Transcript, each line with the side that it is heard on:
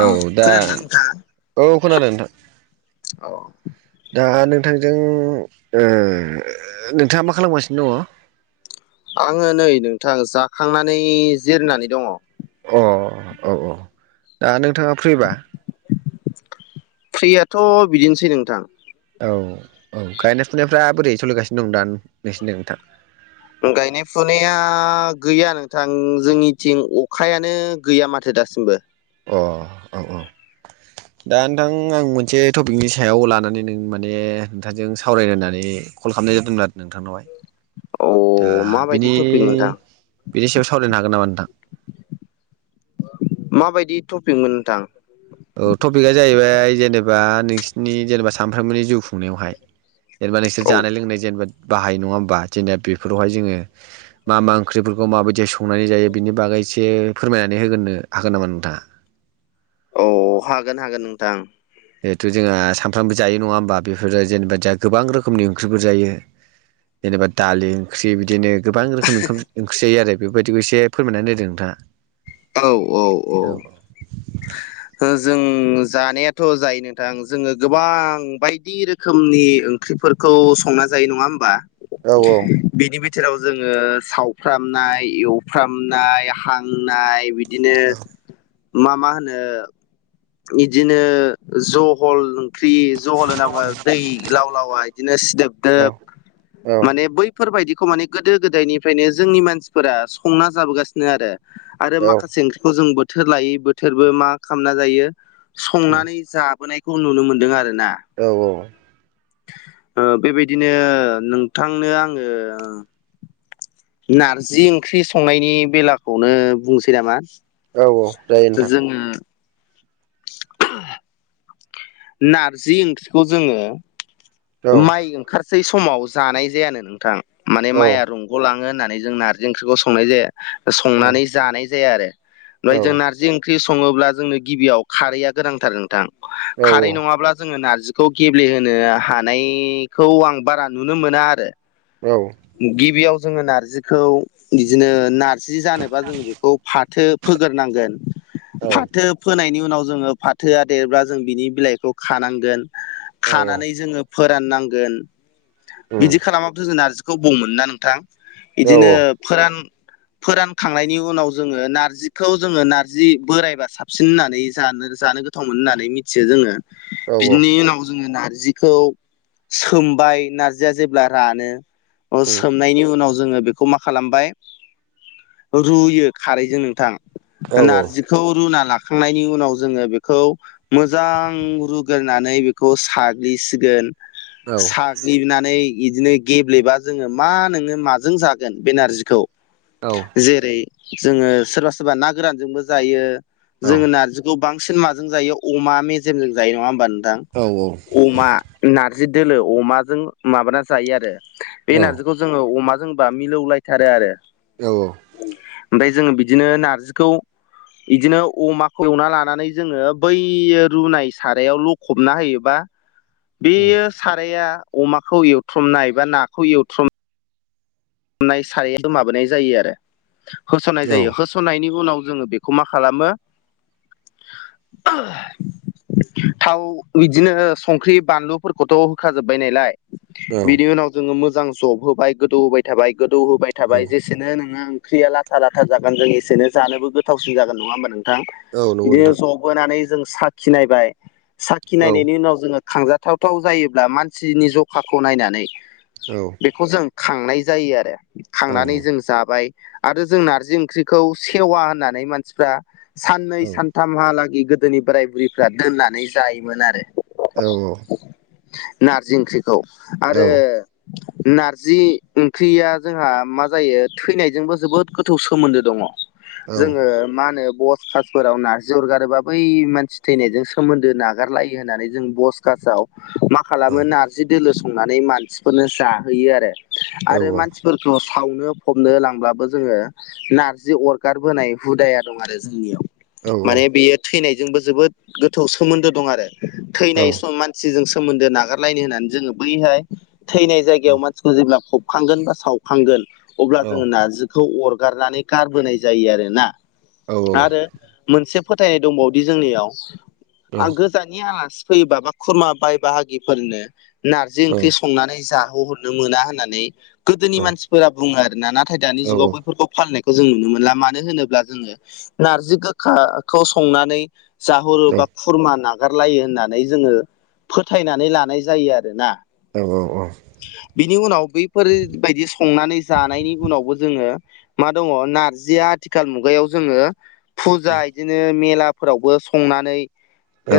left: अ
right: औ दा
left: खोनादोंना नोंथाङा?
right: औ खोनादों नोंथां
left: औ
right: दा नोंथांजों नोंथाङा मा खालामगासिनो दङ
left: आङो नै नोंथां जाखांनानै जिरनानै दङ
right: अ औ औ दा नोंथाङा फ्रिबा
left: फ्रियाथ' बिदिनोसै नोंथां
right: औ औ गायनाय फुनायफ्रा बोरै सोलिगासिनो दं दा नोंसिनिथिं नोंथां
left: गायनाय फुनाया गैया नोंथां जोंनिथिं अखायानो गैया माथो दासिमबो
right: अ औ औ दा नोंथां आं मोनसे टपिकनि सायाव लानानै नों माने नोंथांजों सावरायलायनानै कल खालामनाय जादोंमोन आरो नोंथांनावहाय
left: औ
right: दा
left: माबायदि
right: बिनि
left: टपिक नोंथां
right: बिनि सायाव सावरायनो हागोन नामा नोंथां
left: माबायदि टपिकमोन नोंथां
right: औ टपिकआ जाहैबाय जेनेबा नोंसिनि जेनेबा सानफ्रोमबोनि जिउ खुंनायावहाय जेनेबा नोंसोर
left: औ
right: जानाय लोंनाय जेनेबा बाहायो नङा होमबा जेनेबा बेफोरावहाय जोङो मा मा ओंख्रिफोरखौ माबायदि संनानै जायो बिनि बागै एसे फोरमायनानै होगोनो हागोन नामा नोंथाङा
left: औ हागोन हागोन नोंथां
right: जिहेथु जोंहा सानफ्रामबो जायो नङा होमबा बेफोरो जेनेबा जोंहा गोबां रोखोमनि ओंख्रिफोर जायो जेनेबा दालि ओंख्रि बिदिनो गोबां रोखोम ओंख्रि जायो आरो बेबायदिखौ एसे फोरमायनानै होदों नोंथाङा
left: औ औ औ
right: [inaudible]
left: जों जानायाथ' जायो नोंथां जोङो गोबां बायदि रोखोम रोखोमनि ओंख्रिफोरखौ संना जायो नङा होमबा
right: औ
left: बिनि बिथोराव जोङो सावफ्रामनाय एवफ्रामनाय हांनाय बि बिदिनो मा मा होनो इदिनो जहल फख्रि जहल होन नामो दै लाव लावा बिदिनो
right: औ
left: सिदोबदोब
right: औ
left: माने बै बेफोरबायदिखौ माने गोदो गोदायनिफ्रायनो जोंनि मानसिफोरा संना जाबोगासिनो आरो आरो
right: औ
left: माखासे ओंख्रिखौ जों बोथोर लायै बोथोर मा खालामना जायो संनानै जाबोनायखौ जों खौ नुनो मोन्दों आरोना
right: औ औ
left: बेबायदिनो नोंथांनो आङो नारजि ओंख्रि संनायनि बेलाखौनो बुंसै नामा
right: औ औ जायो नोंथां
left: जोङो [inaudible] नारजि ओंख्रिखौ जोङो
right: औ
left: माइ ओंखारसै समाव जानाय जायानो नोंथां माने
right: औ
left: माइआ रंग'लाङो होननानै जों नारजि ओंख्रिखौ संनाय जाया
right: औ
left: संनानै जानाय जाया आरो
right: औ
left: ओमफ्राय जोंना नारजि ओंख्रै सङोब्ला जोंनो गिबियाव खारैया गोनांथार नोंथां
right: औ
left: खारै नङाब्ला जोङो नारजि खौ गेब्लेहोनो हानायखौ आं बारा नुनो मोना आरो
right: औ
left: गिबियाव जोङो नारजिखौ बिदिनो नार्जि जानोबा जोङो बेखौ फाथो फोगोरनांगोन फाथो फोनायनि उनाव जोङो फाथोआ देरब्ला जों बिनि बिलाइखौ खानांगोन
right: औ
left: खानानै जोङो फोराननांगोन
right: औ
left: बिदि खालामाबाथ जों नारजिखौ बबाव मोननो ना नोंथां
right: औ
left: इदिनो
right: औ
left: फोरान फोरानखांनायनि उनाव जोङो नारजिखौ जोङो नार्जि बोरायबा साबसिन होननानै जानो जानो गोथाव होननानै मिथियो जोङो
right: औ उम औ उम
left: बिनि उनाव जोङो नारजि खौ सोमबाय नारजिया जेब्ला रानो सो नायनि उनाव जोङो बेखौ मा खालामबाय रुयो खारैजों नोंथां नारजिखौ रुना लाखांनायनि उनाव जोङो बेखौ मोजां रुग्रोनानै बेखौ साग्लिसिगोन साग्लिनानै बिदिनो गेब्लेबा जोङो मा नोङो माजों जागोन बेनारजिखौ
right: औ
left: जेरै जोङो सोरबा सोरबा ना गोरानजोंबो जायो जोङो नारजि गो बांसिन माजों जायो अमा मेजेमजों जायो नङा होमबा नोंथां
right: औ औ
left: अमा नारजि दोलो अमाजों माबाना जायो आरो बे
right: औ
left: नारजिखौ जोङो अमा जोंबा मिलौलायथारो आरो
right: औ
left: ओमफ्राय जोङो बिदिनो नारजिखौ बिदिनो अमाखौ एवना लानानै जोङो बै रुनाय सारायाव लखबना होयोबा
right: [inaudible]
left: बेयो साराया अमाखौ एवथ्रमनाय बा नाखौ एवथ्रमनाय नाय सार माबाय जायो आरो होसननाय जायो हो सनायनि उनाव जोङो बेखौ मा खालामो थाव बिदिनो संख्रि बानलुफोरखौथ' होखाजोबबाय नालाय
right: औ औ
left: बिनि उनाव जोङो मोजां जब होबाय गोदौ होबाय थाबाय गोदौ होबाय थाबाय जेसे एसेनो नोङो ओंख्रिया लाथा लाथा जागोन जों एसेनो जानोबो गोथावसिन जागोन नङा होमबा नोंथां
right: नंगौ
left: बिदिनो
right: नोंथां
left: जबहोनानै जों साखिनायबाय
right: औ
left: साखिनायनायनि उनाव जोङो खांजाथ थावथाव जायोब्ला मानसिनि जखाखौ नायनानै
right: औ
left: बेखौ जों खांनाय जायो आरो
right: औ
left: खांनानै जों जाबाय आरो जों नारजि ओंख्रिखौ सेवा होननानै मानसिफ्रा साननै सान थामहालागि गोदोनि बोराय बुरिफ्रा दोननानै जायोमोन आरो
right: औ औ
left: नारजि ओंख्रिखौ आरो नारजि ख्रिया जोंहा मा जायो थैनायजोंबो जोबोद गोथौ सोमोन्दो दङ जोङो
right: औ
left: मा होनो ब कासफोराव नारजि अरगारोबा बै मानसि थैनायजों सोमोन्दो नागारलायो होननानै जों बस कासाव मा
right: [inaudible]
left: खालामो नारजि दोलो संनानै मानसिफोरनो जाहोयो आरो आरो मानसि फोरखौ सावनो फबनो लांब्लाबो जोङो नारजि अरगारबोनाय हुदाया दं आरो जोंनियाव माने बेयो थैनायजोंबो जोबोद गोथौ सोमोन्दो दं आरो थैनाय समानसि जों सोमोन्दो नागारलायनो होननानै जोङो बैहाय थैनाय जायगायाव मानसिखौ जेब्ला खांगोन बा सावखांगोन अब्ला जोङो नार्जिखौ अरगारनानै गारबोनाय जायो आरोना आरो मोनसे फोथायनाय दंबावदि जोंनियाव फजानि आलासि फैयोबा बा खुरमा बाय बाहागिफोरनो नारजि ओंख्रि संनानै जाहोहर मोना होननानै गोदोनि मानसिफोरा बुङो आरोना नाथाय दानि जुगाव बैफोरखौ फालिनायखौ जों नुनो मोनला मानो होनोब्ला जोङो नारजि गोखाखौ संनानै जाहरो बा खुरमा ना रलायो होननानै जोङो फोथायनानै लानाय जायो आरोना
right: औ औ औ
left: बिनि उनाव बैफोरबायदि संनानै जानायनि उनावबो जोङो मा दङ नारजिया आथिखाल मुगायाव जोङो फुजा बिदिनो मेलाफोरावबो संनानै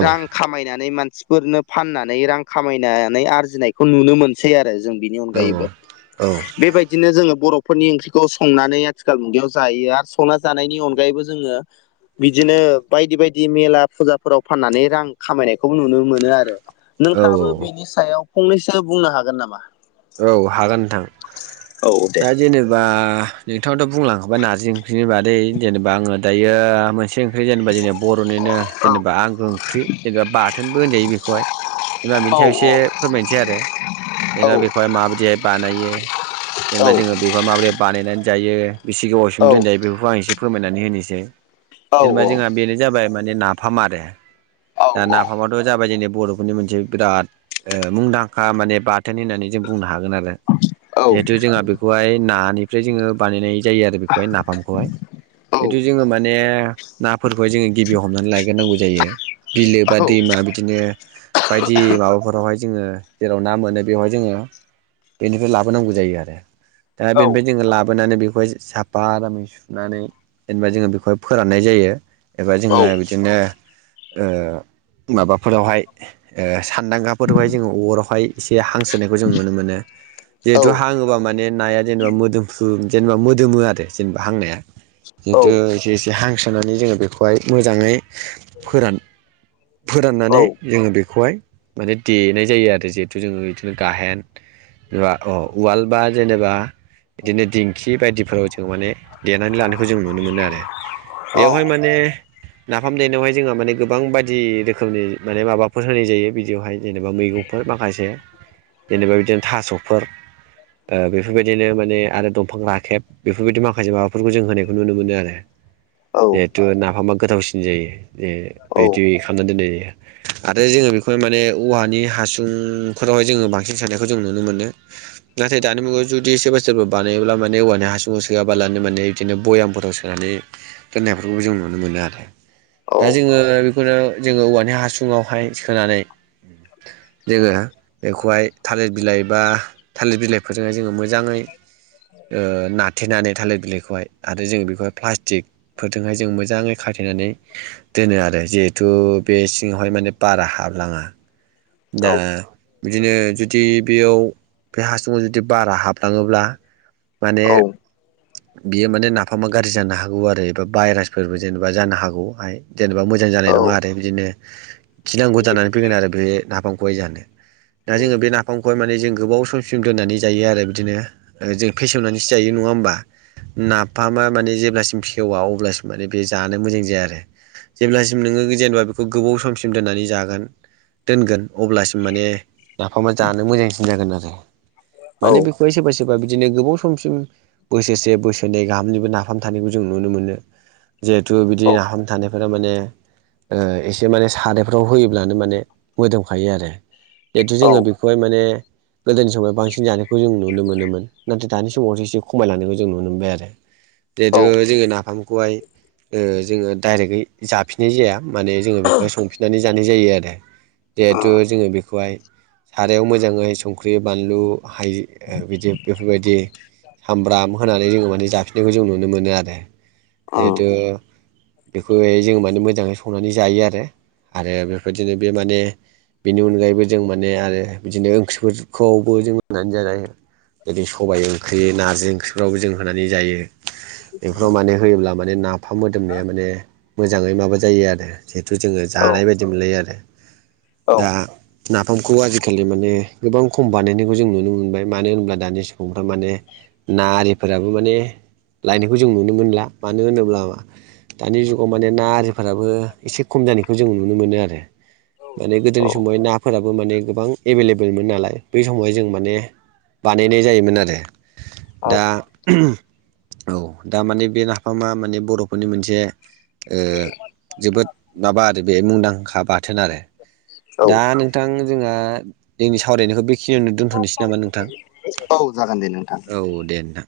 left: रां खामायनानै मानसिफोरनो फाननानै रां खामायनानै आरजिनायखौ नुनो मोनो सै आरो जों बिनि अनगायैबो
right: औ
left: बेबायदिनो जोङो बर'फोरनि ओंख्रिखौ संनानै आथिखाल मुगायाव जायो आरो संना जानायनि अनगायैबो जोङो बिदिनो बायदि बायदि मेला फुजाफोराव फाननानै रां खामायनायखौ नुनो मोनो आरो नोंथाङाबो बेनि सायाव फंनैसो बुंनो हागोन नामा
right: औ हागोन नोंथां
left: औ दे
right: दा जेनेबा नोंथाङाथ' बुंलांखोबाय नारजि ओंख्रिनि बादै जेनेबा आङो दायो मोनसे ओंख्रि जेनेबा जेन बर'निनो
left: औ
right: जेनेबा आंगो ओंख्रि जेनेबा बाथोनबो होनजायो बेखौहाय जेनेबा बिनि
left: औ
right: सायाव एसे फोरमायनोसै आरो जेनेबा बेखौ माबायदिहाय बानायो जेनेबा जों बेखौ माबोरै बानायनानै जायो बेसे गोबावसिम दोनजायो बेफोरखौ आं एसे फोरमायनानै होनोसै जेनेबा जोंहा बेनो जाबाय माने नाफाम आरो दा नाफाम आफामाथ' जाबाय जोंनि बर'फोरनि मोनसे बिराद मुंदांखा माने बाथोन होननानै जों बुंनो हागोन जों बेखौहाय ओमफ्राय जोङो बानायनाय जायो आरो बेखौहाय नाफामखौहाय जेथु जोङो माने नाफोरखौहाय जोङो गिबियाव हमनानै लायग्रोनांगौ जायो बिलो बा दैमा बिदिनो बायदि माबाफोरावहाय जोङो जेराव ना मोनो बेवहाय जोङो बेनिफ्राय लाबोनांगौ जायो आरो दा बेनिफ्राय जोङो लाबोनानै बेखौहाय साफा आरामै सुनानै जेनेबा जोङो बेखौहाय फोराननाय जायो एबा जोङो बिदिनो माबाफोरावहाय सान्दांगाफोरावहाय जोङो अरावहाय एसे हांसोनायखौ जों नुनो मोनो जेहेतु हाङोबा माने नाया जेनेबा मोदोमफ्रु जेनेबा मोदोमो आरो जेनेबा हांनाया जेतु एसे एसे हांसोनानै जोङो बेखौहाय मोजाङै फोरान फोराननानै जोङो बेखौहाय माने देनाय जायो आरो जिहेतु जोङो बिदिनो गाहेन बा अ उवाल बा जेनेबा बिदिनो दिंखि बायदिफोराव जों माने देनानै लानायखौ जों नुनो मोनो आरो बेवहाय माने नाफाम देनायावहाय जोंहा माने गोबां बायदि रोखोमनि माने माबाफोर होनाय जायो बिदियावहाय जेनेबा मैगंफोर माखासे जेनेबा बिदिनो थास'फोर बेफोरबायदिनो माने आरो दंफां राखेब बेफोरबायदि माखासे माबाफोरखौ जों होनायखौ नुनो मोनो आरो जिहेथु नाफामा गोथावसिन जायो जे बिदि नानै दोननाय आरो जोङो बेखौहाय माने औवानि हासुंफोरावहाय जोङो बांसिन हारसिं सानायनायखौ जों नुनो मोनो नाथाय दानि मुगायाव जुदि सोरबा सोरबा बानायोब्ला माने औवानि हासुङ सोआबालानो माने बिदिनो भयाम फोथाव सोनानै दोननायफोरखौबो जों नुनो मोनो आरो दा जोङो बेखौनो जोङो औवानि हासु ङावहाय सोनानै जोङो बेखौहाय थालिर बिलाइ बा थालिर बिलाइफोरजोंहाय जोङो मोजाङै नाथेनानै थालिर बिलाइखौहाय आरो जों बेखौहाय प्लास्टिक फोरजोंहाय जों मोजाङै खाथनानै दोनो आरो जिहेथु बे सिङावहाय माने बारा हाब हाबलाङा दा बिदिनो जुदि बेयाव बे हासुुंखौ जुदि बारा हाबलाङोब्ला माने बियो माने नाफामा गाज्रि जानो हागौ आरो एबा भाइरासफोरबो जेनेबा जानो हागौहाय जेनेबा मोजां जानाय नङा आरो बिदिनो खिनांगौ जानानै फैगोन आरो बे नाफामखौहाय जानो। दा जोङो बे नाफामखौहाय माने जों गोबाव समसिम दोननानै जायो आरो बिदिनो जों फेसवनानैसो जायो नङा होमबा? नाफामा माने जेब्लासिम फेवा अब्लासिम माने बे जानो मोजां जाया आरो। जेब्लासिम नोङो जेनेबा बेखौ गोबाव समसिम दोननानै जागोन। दोनगोन अब्लासिम माने नाफामा जानो मोजांसिन जागोन आरो माने बेखौ सोरबा सोरबा बिदिनो गोबाव समसिम बोसोरसे बोसोरनै गाहामनिबो नाफाम थानायखौ जों नुनो मोनो। जिहेथु बिदि नाफाम थानायफोरा माने ओ एसे माने सारफ्राव होयोब्लानो माने मोदोमखायो आरो जिहेथु जोङो बे माने गोदोनि समाव बांसिन जानायखौ जों नुनो मोनोमोन नाथाय दानि समावसो एसे खमायलांनायनायखौ जों नुनो मोनबाय आरो। बेेथ' जोङो नाफामखौहाय जोङो डाइरेक्टै जाफिननाय जाया माने जोङो बेखौहाय संफिननानै जानाय जायो आरो। जिहेथु जोङो बेखौहाय सारायाव मोजाङै संख्रि बानलु हायो बिदि बेफोरबायदि सामब्राम होनानै जोङो माने जाफिनायखौ जों नुनो मोनो आरो जिहेथु बेखौहाय जों माने मोजाङै संनानै जायो आरो आरो बेबायदिनो बे माने बेनि अनगायैबो जों माने आरो बिदिनो ओंख्रिफोरखौबो जों मोननानै जानाय जदि सबाइ ओंख्रि नारजि ओंख्रिफ्रावबो जों होनानै जायो। बेफोराव माने होयोब्ला माने नाफाम मोदोमनाया माने मोजाङै माबा जायो आरो जिहेथु जोङो जानाय बायदि मोनलायो आरो दा नाफामखौ आजिखालि माने गोबां खम बानायनायखौ जों नुनो मोनबाय मानो होनब्ला दानि सुबुंफ्रा माने ना आरिफोराबो माने लायनायखौ जों नुनो मोनला मानो होनोब्ला दानि जुगाव माने ना आरिफोराबो एसे खम जानायखौ जों नुनो मोनो आरो। माने गोदोनि समावहाय नाफोराबो माने गोबां एभेलेबेलमोन नालाय बै समावहाय जों माने बानायनाय जायोमोन आरो दा औ दामाने बे नाफामा माने बर'फोरनि मोनसे ओ जोबोद माबा आरो बे मुंदांखा बाथोन आरो दा नोंथां जोंहा जोंनि सावरायनायखौ बेखिनियावनो दोनथ'नोसै नामा नोंथां?
left: औ जागोन दे नोंथां
right: औ दे नोंथां